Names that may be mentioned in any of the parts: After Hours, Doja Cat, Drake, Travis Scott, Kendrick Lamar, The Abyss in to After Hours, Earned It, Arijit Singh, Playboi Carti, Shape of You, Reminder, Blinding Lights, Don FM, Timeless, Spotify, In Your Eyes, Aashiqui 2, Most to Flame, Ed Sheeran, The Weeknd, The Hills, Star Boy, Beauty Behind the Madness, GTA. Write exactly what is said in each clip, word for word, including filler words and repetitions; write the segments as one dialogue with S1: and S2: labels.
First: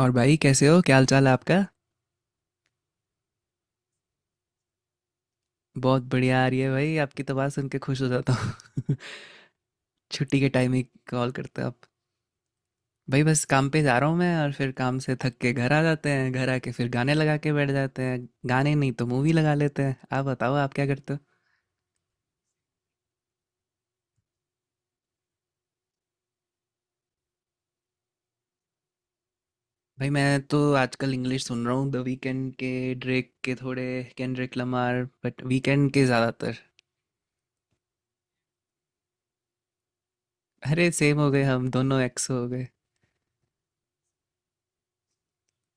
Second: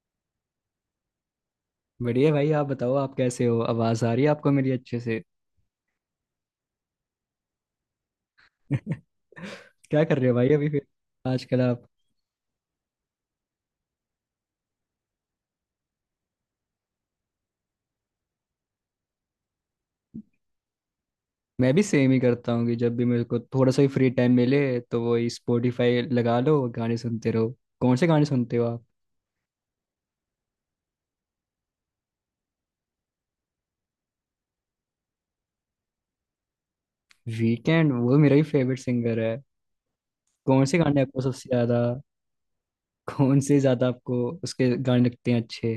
S1: और भाई, कैसे हो? क्या हाल चाल है आपका?
S2: बढ़िया भाई, आप बताओ आप कैसे हो। आवाज आ रही है आपको मेरी अच्छे से?
S1: बहुत बढ़िया आ रही है भाई। आपकी तो बात सुन के खुश हो जाता हूँ।
S2: क्या कर रहे हो
S1: छुट्टी
S2: भाई
S1: के
S2: अभी
S1: टाइम ही
S2: फिर?
S1: कॉल
S2: आजकल
S1: करते हो आप?
S2: आप।
S1: भाई बस काम पे जा रहा हूँ मैं, और फिर काम से थक के घर आ जाते हैं। घर आके फिर गाने लगा के बैठ जाते हैं। गाने नहीं तो मूवी लगा लेते हैं। आप बताओ, आप क्या करते हो?
S2: मैं भी सेम ही करता हूँ कि जब भी मेरे को थोड़ा सा ही फ्री टाइम मिले तो वही, स्पॉटिफाई लगा लो, गाने सुनते रहो। कौन से गाने सुनते हो आप?
S1: भाई मैं तो आजकल इंग्लिश सुन रहा हूँ। द वीकेंड के, ड्रेक के थोड़े, केंड्रिक लमार, बट वीकेंड के ज़्यादातर।
S2: वीकेंड वो मेरा ही फेवरेट सिंगर है। कौन से
S1: अरे
S2: गाने
S1: सेम
S2: आपको
S1: हो गए
S2: सबसे
S1: हम
S2: ज्यादा?
S1: दोनों! एक्स हो?
S2: कौन से ज्यादा आपको उसके गाने लगते हैं अच्छे?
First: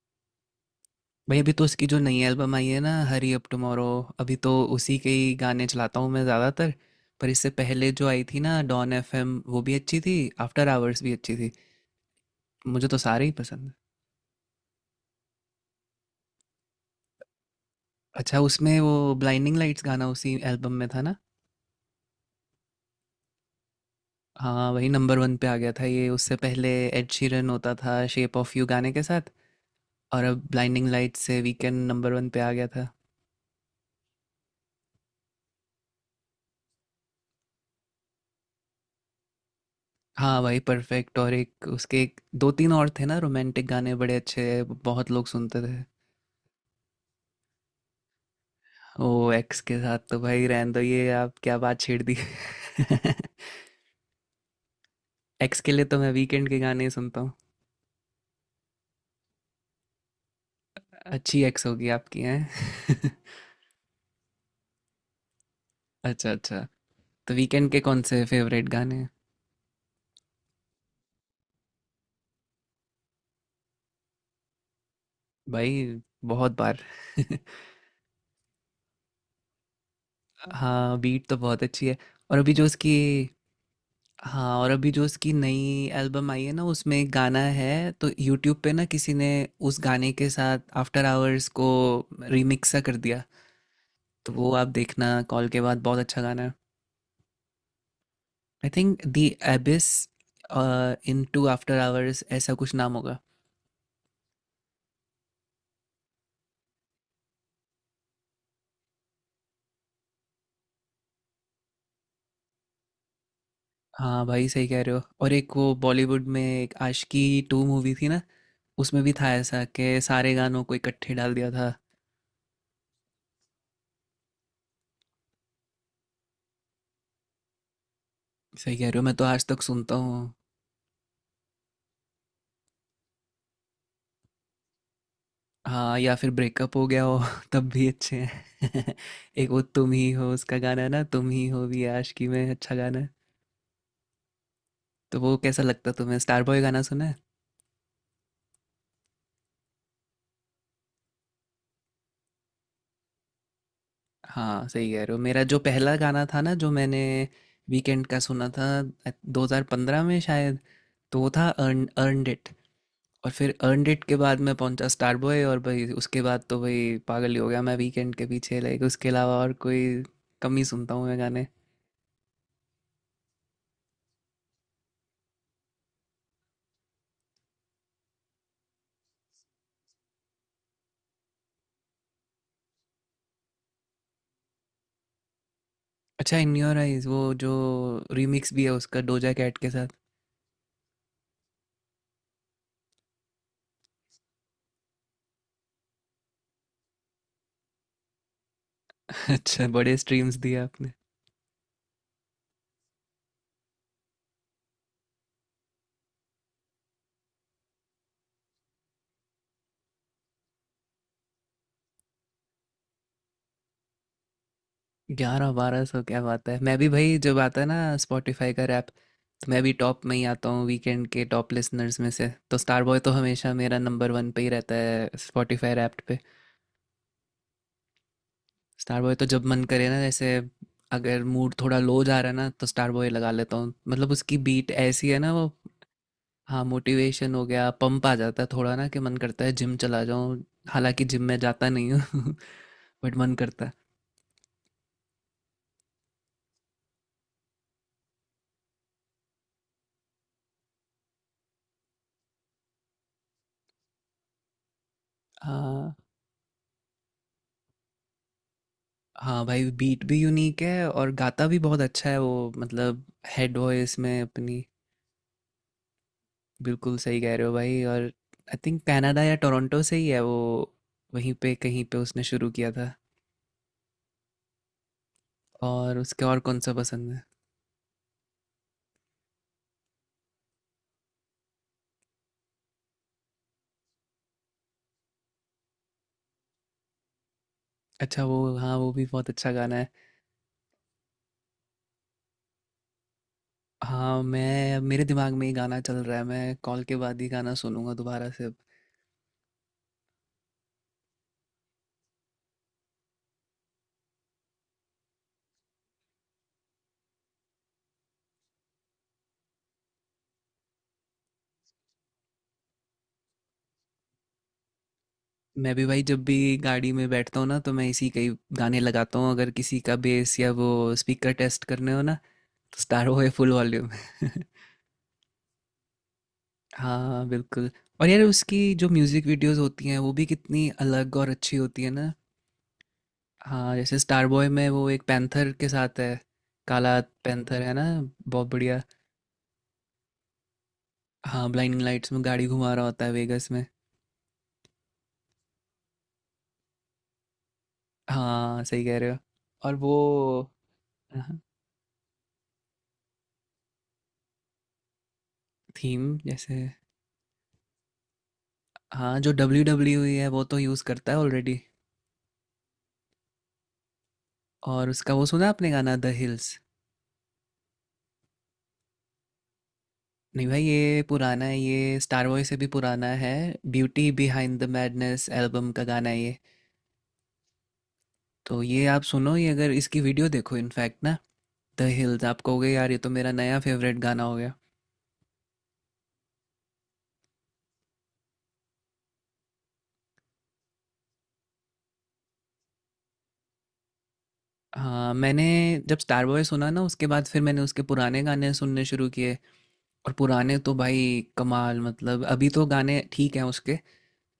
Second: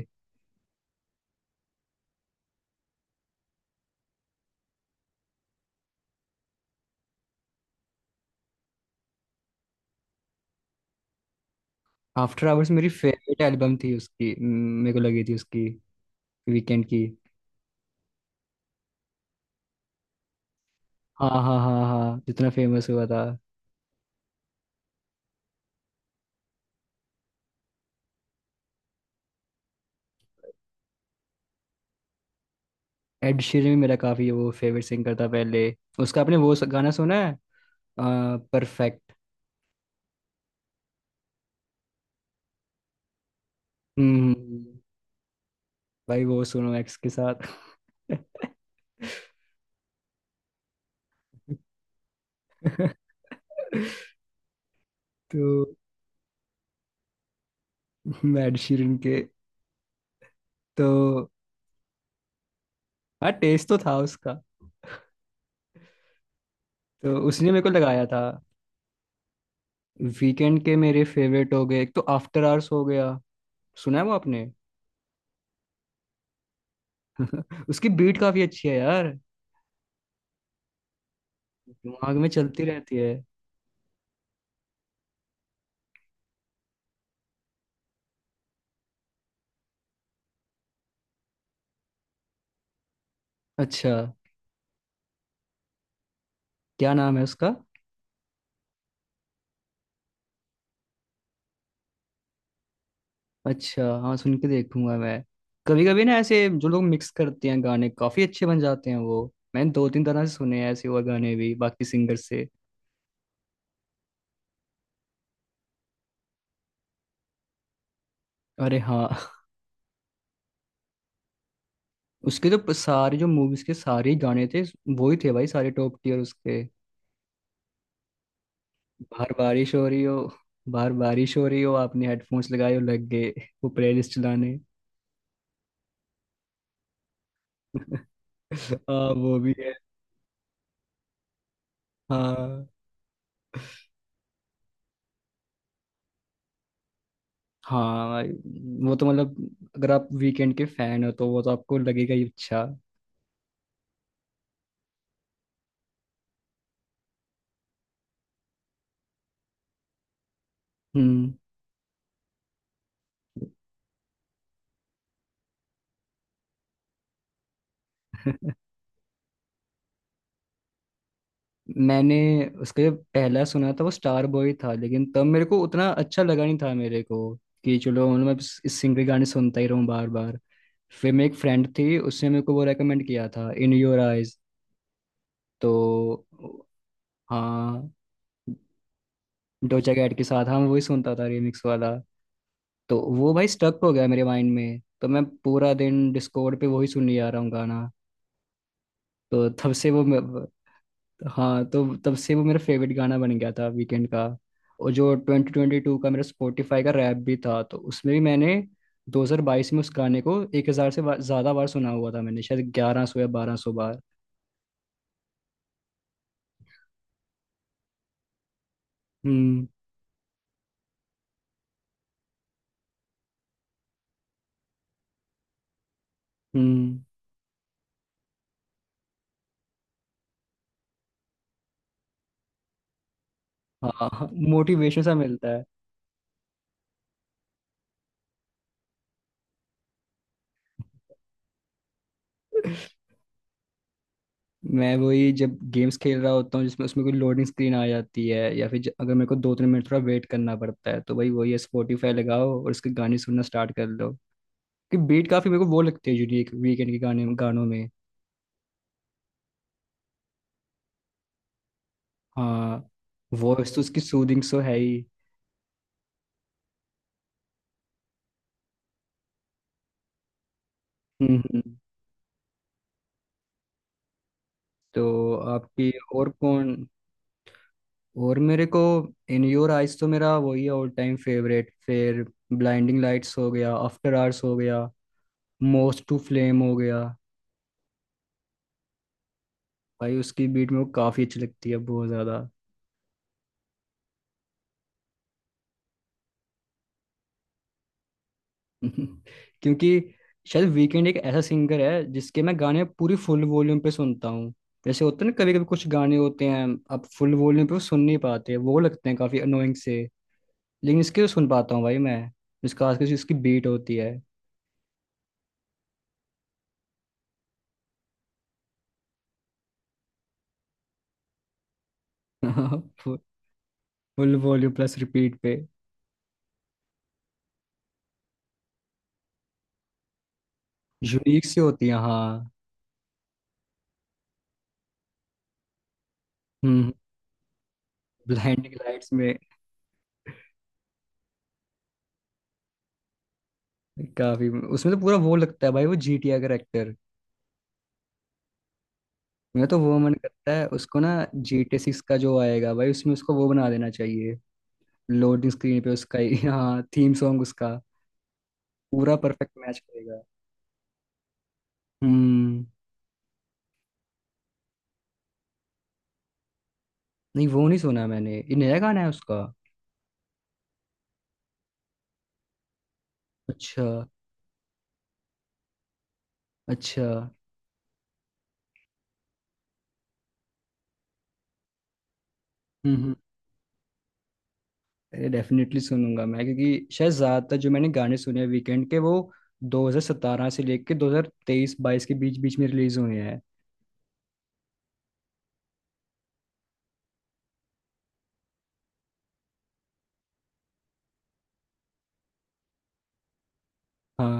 S1: भाई अभी तो उसकी जो नई एल्बम आई है ना, हरी अप टुमारो, अभी तो उसी के ही गाने चलाता हूँ मैं ज़्यादातर। पर इससे पहले जो आई थी ना, डॉन एफ एम, वो भी अच्छी थी। आफ्टर आवर्स भी अच्छी थी।
S2: आफ्टर आवर्स मेरी
S1: मुझे तो सारे ही
S2: फेवरेट
S1: पसंद है।
S2: एल्बम थी उसकी म, मेरे को लगी थी उसकी, वीकेंड की।
S1: अच्छा, उसमें वो ब्लाइंडिंग लाइट्स गाना उसी एल्बम में था ना?
S2: हाँ हाँ हाँ हाँ, जितना फेमस हुआ था।
S1: हाँ वही नंबर वन पे आ गया था ये। उससे पहले एड शीरन होता था शेप ऑफ यू गाने के साथ, और अब ब्लाइंडिंग लाइट्स से वीकेंड नंबर वन पे आ गया था।
S2: एड शीरन भी मेरा काफी वो फेवरेट सिंगर था पहले। उसका आपने वो स- गाना सुना है, परफेक्ट?
S1: हाँ भाई, परफेक्ट। और एक उसके, एक दो तीन और थे ना रोमांटिक गाने, बड़े अच्छे।
S2: हम्म।
S1: बहुत लोग सुनते थे।
S2: भाई वो सुनो एक्स के साथ।
S1: ओ! एक्स के साथ तो भाई रहने दो। ये आप क्या बात छेड़ दी!
S2: तो
S1: एक्स के लिए तो मैं वीकेंड के गाने ही सुनता हूँ।
S2: मैं एड शीरन के। तो
S1: अच्छी एक्स होगी आपकी! हैं?
S2: हाँ, टेस्ट तो था उसका,
S1: अच्छा अच्छा।
S2: तो
S1: तो
S2: उसने मेरे को
S1: वीकेंड के कौन
S2: लगाया था।
S1: से फेवरेट गाने हैं?
S2: वीकेंड के मेरे फेवरेट हो गए, एक तो आफ्टर आवर्स हो गया। सुना है वो आपने?
S1: भाई, बहुत बार।
S2: उसकी बीट काफी अच्छी है यार।
S1: हाँ बीट तो बहुत अच्छी है।
S2: दिमाग में
S1: और अभी
S2: चलती
S1: जो
S2: रहती
S1: उसकी
S2: है।
S1: हाँ और अभी जो उसकी नई एल्बम आई है ना, उसमें एक गाना है, तो यूट्यूब पे ना किसी ने उस गाने के साथ आफ्टर आवर्स को रिमिक्स सा कर दिया।
S2: अच्छा,
S1: तो वो आप देखना कॉल के बाद। बहुत अच्छा गाना है।
S2: क्या नाम है उसका?
S1: I think the abyss into after hours ऐसा कुछ नाम होगा।
S2: अच्छा हाँ, सुन के देखूंगा मैं। कभी कभी ना ऐसे जो लोग मिक्स करते हैं, गाने काफी अच्छे बन जाते हैं वो। मैंने दो तीन तरह से सुने हैं ऐसे और गाने भी, बाकी सिंगर से।
S1: हाँ भाई, सही कह रहे हो। और एक वो बॉलीवुड में एक आशिकी टू मूवी थी ना,
S2: अरे
S1: उसमें
S2: हाँ।
S1: भी था ऐसा कि सारे गानों को इकट्ठे डाल दिया था।
S2: उसके तो सारे, जो मूवीज के सारे ही गाने थे, वो ही थे भाई सारे, टॉप टीयर उसके।
S1: सही कह रहे हो, मैं तो
S2: बाहर
S1: आज तक
S2: बारिश हो
S1: सुनता
S2: रही हो,
S1: हूँ।
S2: बाहर बारिश हो रही हो, आपने हेडफोन्स लगाए हो, लग गए वो प्लेलिस्ट चलाने।
S1: हाँ, या फिर ब्रेकअप हो गया हो तब भी अच्छे। हैं?
S2: हाँ वो
S1: एक
S2: भी
S1: वो
S2: है।
S1: तुम ही हो उसका गाना है ना, तुम ही हो भी आशिकी में
S2: हाँ,
S1: अच्छा गाना है। तो वो कैसा लगता तुम्हें? स्टार बॉय गाना सुना है?
S2: हाँ भाई, वो तो मतलब, अगर आप वीकेंड के फैन हो तो वो तो आपको लगेगा ही अच्छा।
S1: हाँ सही कह रहे हो। मेरा जो पहला गाना था ना जो मैंने वीकेंड का सुना था, I- दो हज़ार पंद्रह में शायद। तो वो
S2: हम्म।
S1: था अर्न अर्नड इट, और फिर अर्नड इट के बाद मैं पहुंचा स्टार बॉय, और भाई उसके बाद तो भाई पागल ही हो गया मैं वीकेंड के पीछे, लाइक उसके अलावा और कोई कम ही सुनता हूँ मैं गाने।
S2: मैंने उसका जो पहला सुना था वो स्टार बॉय था, लेकिन तब मेरे को उतना अच्छा लगा नहीं था मेरे को कि चलो मतलब मैं इस इस सिंगर के गाने सुनता ही रहूं बार बार। फिर मेरी एक फ्रेंड थी, उसने मेरे को वो रेकमेंड किया था, इन योर आइज। तो
S1: अच्छा, इन योर आइज, वो जो
S2: हाँ,
S1: रीमिक्स भी है उसका डोजा कैट के साथ?
S2: डोजा कैट के साथ, हाँ मैं वही सुनता था रिमिक्स वाला। तो वो भाई स्टक हो गया मेरे माइंड में, तो मैं पूरा दिन डिस्कॉर्ड पे वही सुनने जा रहा हूँ गाना। तो
S1: अच्छा,
S2: तब से
S1: बड़े
S2: वो,
S1: स्ट्रीम्स दिए आपने।
S2: हाँ तो तब से वो मेरा फेवरेट गाना बन गया था वीकेंड का। और जो ट्वेंटी ट्वेंटी टू का मेरा स्पॉटिफाई का रैप भी था, तो उसमें भी मैंने दो हज़ार बाईस में उस गाने को हज़ार से बा- ज़्यादा बार सुना हुआ था। मैंने शायद ग्यारह सौ या बारह सौ बार।
S1: ग्यारह बारह सौ, क्या बात है! मैं भी भाई जब आता है ना स्पॉटिफाई का रैप, तो मैं
S2: हम्म।
S1: भी टॉप में ही आता हूँ वीकेंड के टॉप लिसनर्स में से, तो स्टार बॉय तो हमेशा मेरा नंबर वन पे ही रहता है स्पॉटिफाई रैप्ट पे।
S2: हम्म।
S1: स्टार बॉय तो जब मन करे ना, जैसे अगर मूड थोड़ा लो जा रहा है ना तो स्टार बॉय लगा लेता हूँ, मतलब
S2: हाँ
S1: उसकी बीट
S2: मोटिवेशन
S1: ऐसी
S2: सा
S1: है ना वो।
S2: मिलता है।
S1: हाँ मोटिवेशन हो गया, पंप आ जाता है थोड़ा ना, कि मन करता है जिम चला जाऊँ। हालांकि जिम में जाता नहीं हूँ बट मन करता है।
S2: मैं वही जब गेम्स खेल रहा होता हूँ जिसमें, उसमें कोई लोडिंग स्क्रीन आ जाती है या फिर ज- अगर मेरे को दो तीन मिनट थोड़ा वेट करना पड़ता है, तो भाई वही है, स्पॉटिफाई लगाओ और उसके गाने सुनना स्टार्ट कर दो। कि बीट काफी मेरे को वो
S1: हाँ,
S2: लगती है यूनिक वीकेंड के गाने गानों में।
S1: हाँ भाई बीट भी यूनिक है और गाता भी बहुत अच्छा है वो,
S2: हाँ।
S1: मतलब हेड
S2: वॉइस तो
S1: वॉइस
S2: उसकी
S1: में
S2: सूदिंग सो
S1: अपनी।
S2: है ही।
S1: बिल्कुल सही कह रहे हो भाई, और आई थिंक कनाडा या टोरंटो से ही है वो, वहीं
S2: हम्म
S1: पे
S2: हम्म।
S1: कहीं पे उसने शुरू किया था।
S2: तो आपकी
S1: और उसके
S2: और
S1: और कौन सा
S2: कौन?
S1: पसंद है?
S2: और मेरे को इन योर आइज तो मेरा वही है ऑल टाइम फेवरेट। फिर ब्लाइंडिंग लाइट्स हो गया, आफ्टर आवर्स हो गया, मोस्ट टू फ्लेम हो गया।
S1: अच्छा वो, हाँ वो भी बहुत अच्छा गाना है।
S2: भाई उसकी बीट मेरे को काफ़ी अच्छी लगती है, बहुत ज़्यादा।
S1: हाँ मैं मेरे दिमाग में ही गाना चल रहा है, मैं कॉल के बाद ही गाना सुनूंगा दोबारा से अब।
S2: क्योंकि शायद वीकेंड एक ऐसा सिंगर है जिसके मैं गाने पूरी फुल वॉल्यूम पे सुनता हूँ। जैसे होते हैं ना कभी कभी कुछ गाने होते हैं आप फुल वॉल्यूम पे वो सुन नहीं पाते, वो लगते हैं काफ़ी अनोइंग से, लेकिन इसके सुन पाता हूँ भाई मैं। इसका खास कर इसकी बीट होती है।
S1: मैं भी भाई जब भी गाड़ी में बैठता हूँ ना तो मैं इसी कई गाने लगाता हूँ। अगर किसी का बेस या वो स्पीकर टेस्ट करने हो ना, स्टार हो है full volume.
S2: Full volume plus repeat पे।
S1: हाँ बिल्कुल। और यार उसकी जो म्यूजिक वीडियोस होती हैं वो भी कितनी अलग और
S2: यूनिक
S1: अच्छी
S2: सी
S1: होती
S2: होती
S1: है
S2: है
S1: ना।
S2: हाँ।
S1: हाँ जैसे स्टार बॉय में वो एक पैंथर के साथ है,
S2: हम्म।
S1: काला पैंथर है ना। बहुत
S2: ब्लाइंडिंग
S1: बढ़िया।
S2: लाइट्स में
S1: हाँ ब्लाइंडिंग लाइट्स में गाड़ी घुमा रहा होता है वेगस में।
S2: काफी, उसमें तो पूरा वो लगता है भाई, वो जीटीए का एक्टर।
S1: हाँ सही कह रहे हो।
S2: मैं
S1: और
S2: तो वो मन
S1: वो,
S2: करता है उसको ना,
S1: हाँ,
S2: जीटीए सिक्स का जो आएगा भाई, उसमें उसको वो बना देना चाहिए। लोडिंग स्क्रीन पे
S1: थीम
S2: उसका ही,
S1: जैसे।
S2: हाँ, थीम सॉन्ग उसका
S1: हाँ
S2: पूरा
S1: जो
S2: perfect
S1: W
S2: match
S1: W E
S2: करेगा।
S1: है वो तो यूज़ करता है ऑलरेडी।
S2: हम्म।
S1: और उसका वो सुना आपने गाना, द हिल्स?
S2: नहीं वो नहीं सुना मैंने, ये नया गाना है उसका?
S1: नहीं भाई, ये पुराना है, ये स्टार वॉय से भी पुराना है।
S2: अच्छा
S1: beauty behind the madness album का गाना है ये।
S2: अच्छा।
S1: तो ये आप सुनो, ये अगर इसकी वीडियो देखो इनफैक्ट ना, द हिल्स, आप कहोगे यार
S2: हम्म
S1: ये तो
S2: हम्म।
S1: मेरा नया फेवरेट गाना हो गया।
S2: अरे डेफिनेटली सुनूंगा मैं, क्योंकि शायद ज्यादातर जो मैंने गाने सुने हैं वीकेंड के, वो दो हज़ार सत्रह से लेके दो हज़ार तेईस बाईस के बीच बीच में रिलीज हुए हैं।
S1: हाँ मैंने जब स्टार बॉय सुना ना, उसके बाद फिर मैंने उसके पुराने गाने सुनने शुरू किए। और पुराने तो भाई कमाल, मतलब अभी तो गाने ठीक हैं उसके,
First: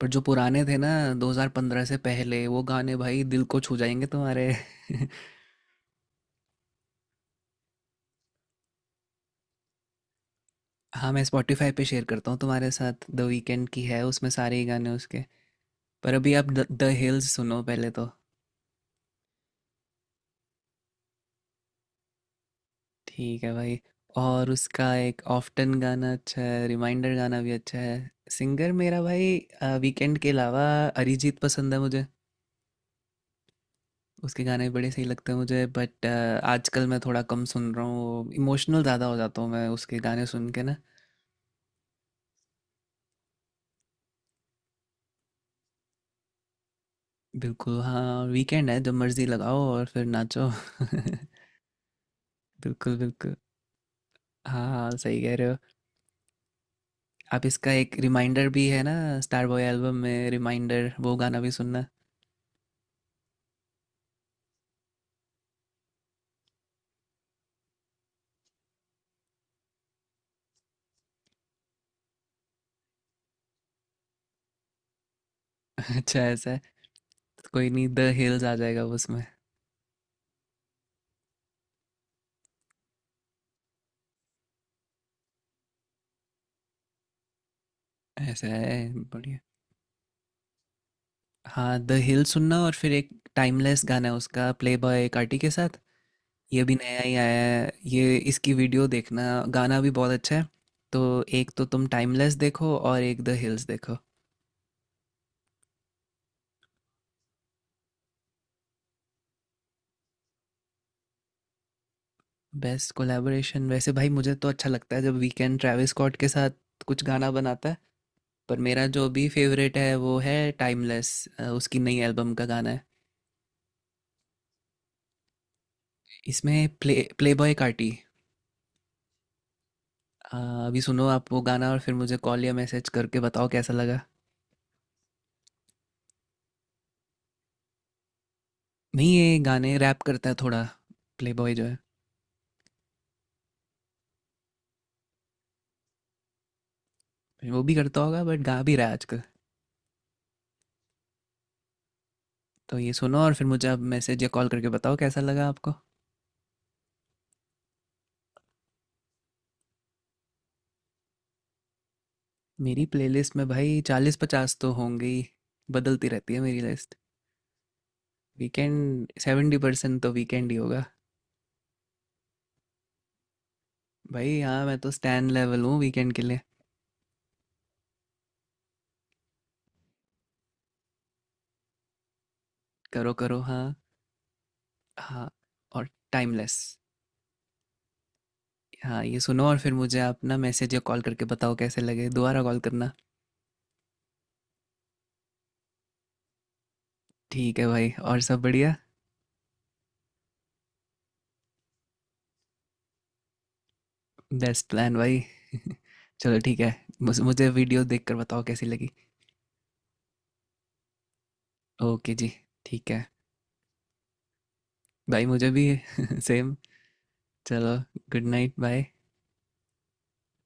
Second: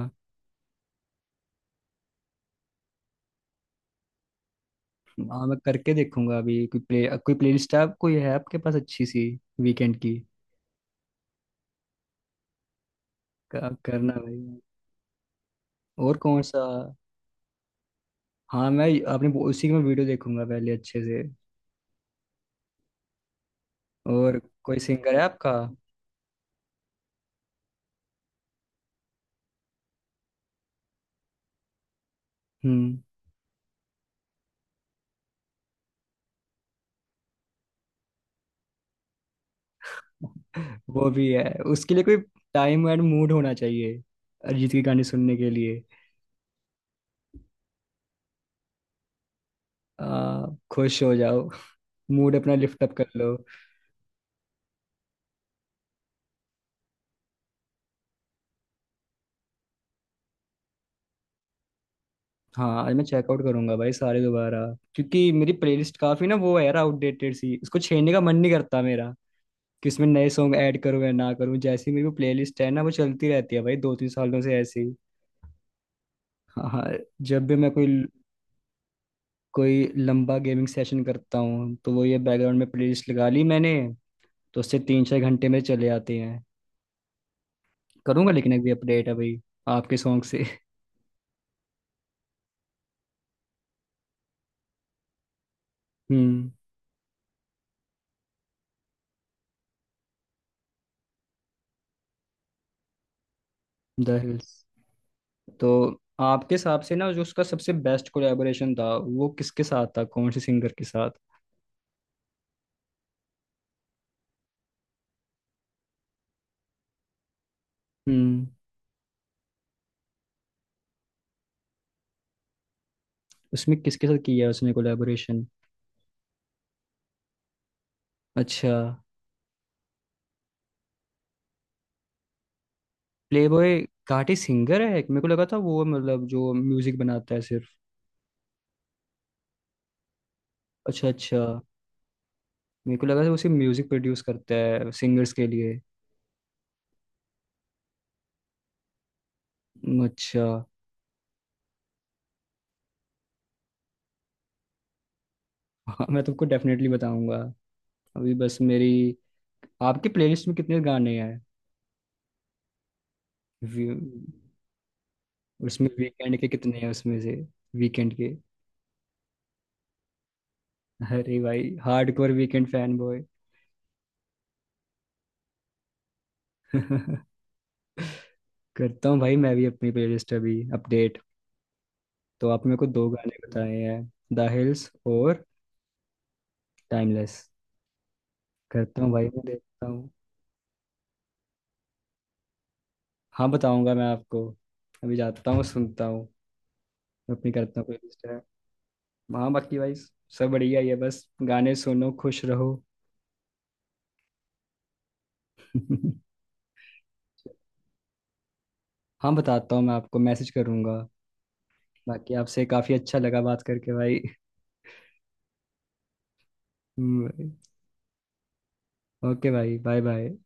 S1: पर जो पुराने थे ना दो हज़ार पंद्रह से पहले, वो गाने भाई दिल को छू जाएंगे तुम्हारे।
S2: हाँ, मैं करके देखूंगा। अभी कोई प्ले, कोई प्लेलिस्ट आप, कोई है आपके पास अच्छी सी, वीकेंड की?
S1: हाँ, मैं स्पॉटिफ़ाई पे शेयर करता हूँ तुम्हारे साथ, द
S2: क-
S1: वीकेंड की है
S2: करना
S1: उसमें
S2: भाई।
S1: सारे ही गाने उसके। पर
S2: और
S1: अभी
S2: कौन
S1: आप
S2: सा?
S1: द द हिल्स सुनो पहले तो।
S2: हाँ मैं, आपने वो- उसी में वीडियो देखूंगा पहले अच्छे से।
S1: ठीक है भाई।
S2: और
S1: और
S2: कोई
S1: उसका
S2: सिंगर है
S1: एक
S2: आपका?
S1: ऑफ्टन गाना अच्छा है, रिमाइंडर गाना भी अच्छा है। सिंगर मेरा भाई, अ, वीकेंड के अलावा अरिजीत पसंद है मुझे।
S2: हम्म।
S1: उसके गाने बड़े सही लगते हैं मुझे, बट अ, आजकल मैं थोड़ा कम सुन रहा हूँ, इमोशनल ज़्यादा हो जाता हूँ मैं उसके गाने सुन के ना।
S2: वो भी है, उसके लिए कोई टाइम एंड मूड होना चाहिए अरिजीत के गाने सुनने के लिए।
S1: बिल्कुल हाँ, वीकेंड है जब मर्ज़ी लगाओ और
S2: आ,
S1: फिर नाचो।
S2: खुश हो जाओ, मूड अपना लिफ्ट अप
S1: बिल्कुल,
S2: कर लो।
S1: बिल्कुल। हाँ, हाँ, सही कह रहे हो। आप इसका एक रिमाइंडर भी है ना, स्टार बॉय एल्बम में, रिमाइंडर वो गाना भी सुनना।
S2: हाँ आज मैं चेकआउट करूंगा भाई, सारे दोबारा। क्योंकि मेरी प्लेलिस्ट काफी ना वो है यार आउटडेटेड सी, इसको छेड़ने का मन नहीं करता मेरा कि इसमें नए सॉन्ग ऐड करूँ या ना करूँ, जैसी मेरी वो प्लेलिस्ट है ना वो चलती रहती है भाई दो तीन सालों से ऐसी ही।
S1: अच्छा ऐसा है?
S2: हाँ हाँ, जब
S1: तो
S2: भी
S1: कोई
S2: मैं कोई
S1: नहीं, द हिल्स आ जाएगा वो उसमें।
S2: कोई लंबा गेमिंग सेशन करता हूँ तो वो, ये बैकग्राउंड में प्लेलिस्ट लगा ली मैंने, तो उससे तीन चार घंटे में चले आते हैं। करूंगा
S1: ऐसा
S2: लेकिन अभी
S1: है?
S2: अपडेट है भाई
S1: बढ़िया।
S2: आपके सॉन्ग से।
S1: हाँ द हिल सुनना, और फिर एक टाइमलेस गाना है उसका प्ले बॉय कार्टी के साथ,
S2: हम्म।
S1: ये भी नया ही आया है ये, इसकी वीडियो देखना। गाना भी बहुत अच्छा है। तो एक तो तुम टाइमलेस देखो और एक द हिल्स देखो।
S2: The hills. तो आपके हिसाब से ना, जो उसका सबसे बेस्ट कोलैबोरेशन था वो किसके साथ था, कौन से सिंगर के साथ?
S1: बेस्ट कोलैबोरेशन वैसे भाई मुझे तो अच्छा लगता है जब वीकेंड ट्रैविस स्कॉट के साथ कुछ गाना बनाता है।
S2: हम्म।
S1: पर मेरा जो भी फेवरेट है वो है टाइमलेस, उसकी नई एल्बम का गाना है।
S2: उसमें किसके साथ किया उसने कोलैबोरेशन?
S1: इसमें प्ले प्ले बॉय कार्टी।
S2: अच्छा।
S1: अ, अभी सुनो आप वो गाना और फिर मुझे कॉल या मैसेज करके बताओ कैसा
S2: प्लेबॉय
S1: लगा।
S2: घाटी सिंगर है मेरे को लगा था वो, मतलब जो म्यूजिक बनाता है सिर्फ।
S1: नहीं ये गाने रैप करता है थोड़ा।
S2: अच्छा
S1: प्ले
S2: अच्छा।
S1: बॉय जो है,
S2: मेरे को लगा था वो सिर्फ म्यूजिक प्रोड्यूस करता है सिंगर्स के लिए।
S1: वो भी करता होगा बट गा भी रहा है आजकल।
S2: हम्म, अच्छा।
S1: तो ये सुनो और फिर मुझे आप मैसेज या कॉल करके बताओ कैसा लगा आपको।
S2: हाँ, मैं तुमको डेफिनेटली बताऊंगा। अभी बस मेरी, आपके प्लेलिस्ट में कितने गाने हैं?
S1: मेरी प्लेलिस्ट में भाई
S2: वी-
S1: चालीस पचास तो होंगे ही।
S2: उसमें
S1: बदलती रहती
S2: वीकेंड
S1: है
S2: के
S1: मेरी
S2: कितने हैं
S1: लिस्ट।
S2: उसमें से? वीकेंड के,
S1: वीकेंड सेवेंटी परसेंट तो वीकेंड ही होगा।
S2: अरे भाई हार्डकोर वीकेंड फैन बॉय।
S1: भाई हाँ, मैं तो स्टैंड लेवल हूँ वीकेंड के लिए।
S2: करता हूँ भाई मैं भी अपनी प्लेलिस्ट अभी अपडेट। तो आपने मेरे को दो
S1: करो
S2: गाने
S1: करो,
S2: बताए
S1: हाँ।
S2: हैं, द हिल्स
S1: हाँ,
S2: और
S1: और टाइमलेस।
S2: टाइमलेस। करता
S1: हाँ,
S2: हूँ
S1: ये
S2: भाई मैं,
S1: सुनो और फिर
S2: देखता
S1: मुझे
S2: हूँ।
S1: आप ना मैसेज या कॉल करके बताओ कैसे लगे। दोबारा कॉल करना।
S2: हाँ बताऊंगा मैं आपको, अभी जाता हूँ सुनता हूँ, अपनी
S1: ठीक है
S2: करता हूँ
S1: भाई, और
S2: प्लेलिस्ट है।
S1: सब बढ़िया?
S2: हाँ बाकी भाई सब बढ़िया ही है, बस गाने सुनो खुश रहो।
S1: बेस्ट प्लान भाई। चलो ठीक है, मुझ मुझे वीडियो देखकर बताओ कैसी लगी।
S2: हाँ बताता हूँ, मैं आपको मैसेज करूंगा।
S1: ओके जी,
S2: बाकी आपसे
S1: ठीक
S2: काफ़ी
S1: है।
S2: अच्छा लगा बात करके भाई।
S1: भाई मुझे भी सेम। चलो गुड नाइट, बाय।
S2: ओके भाई, बाय बाय।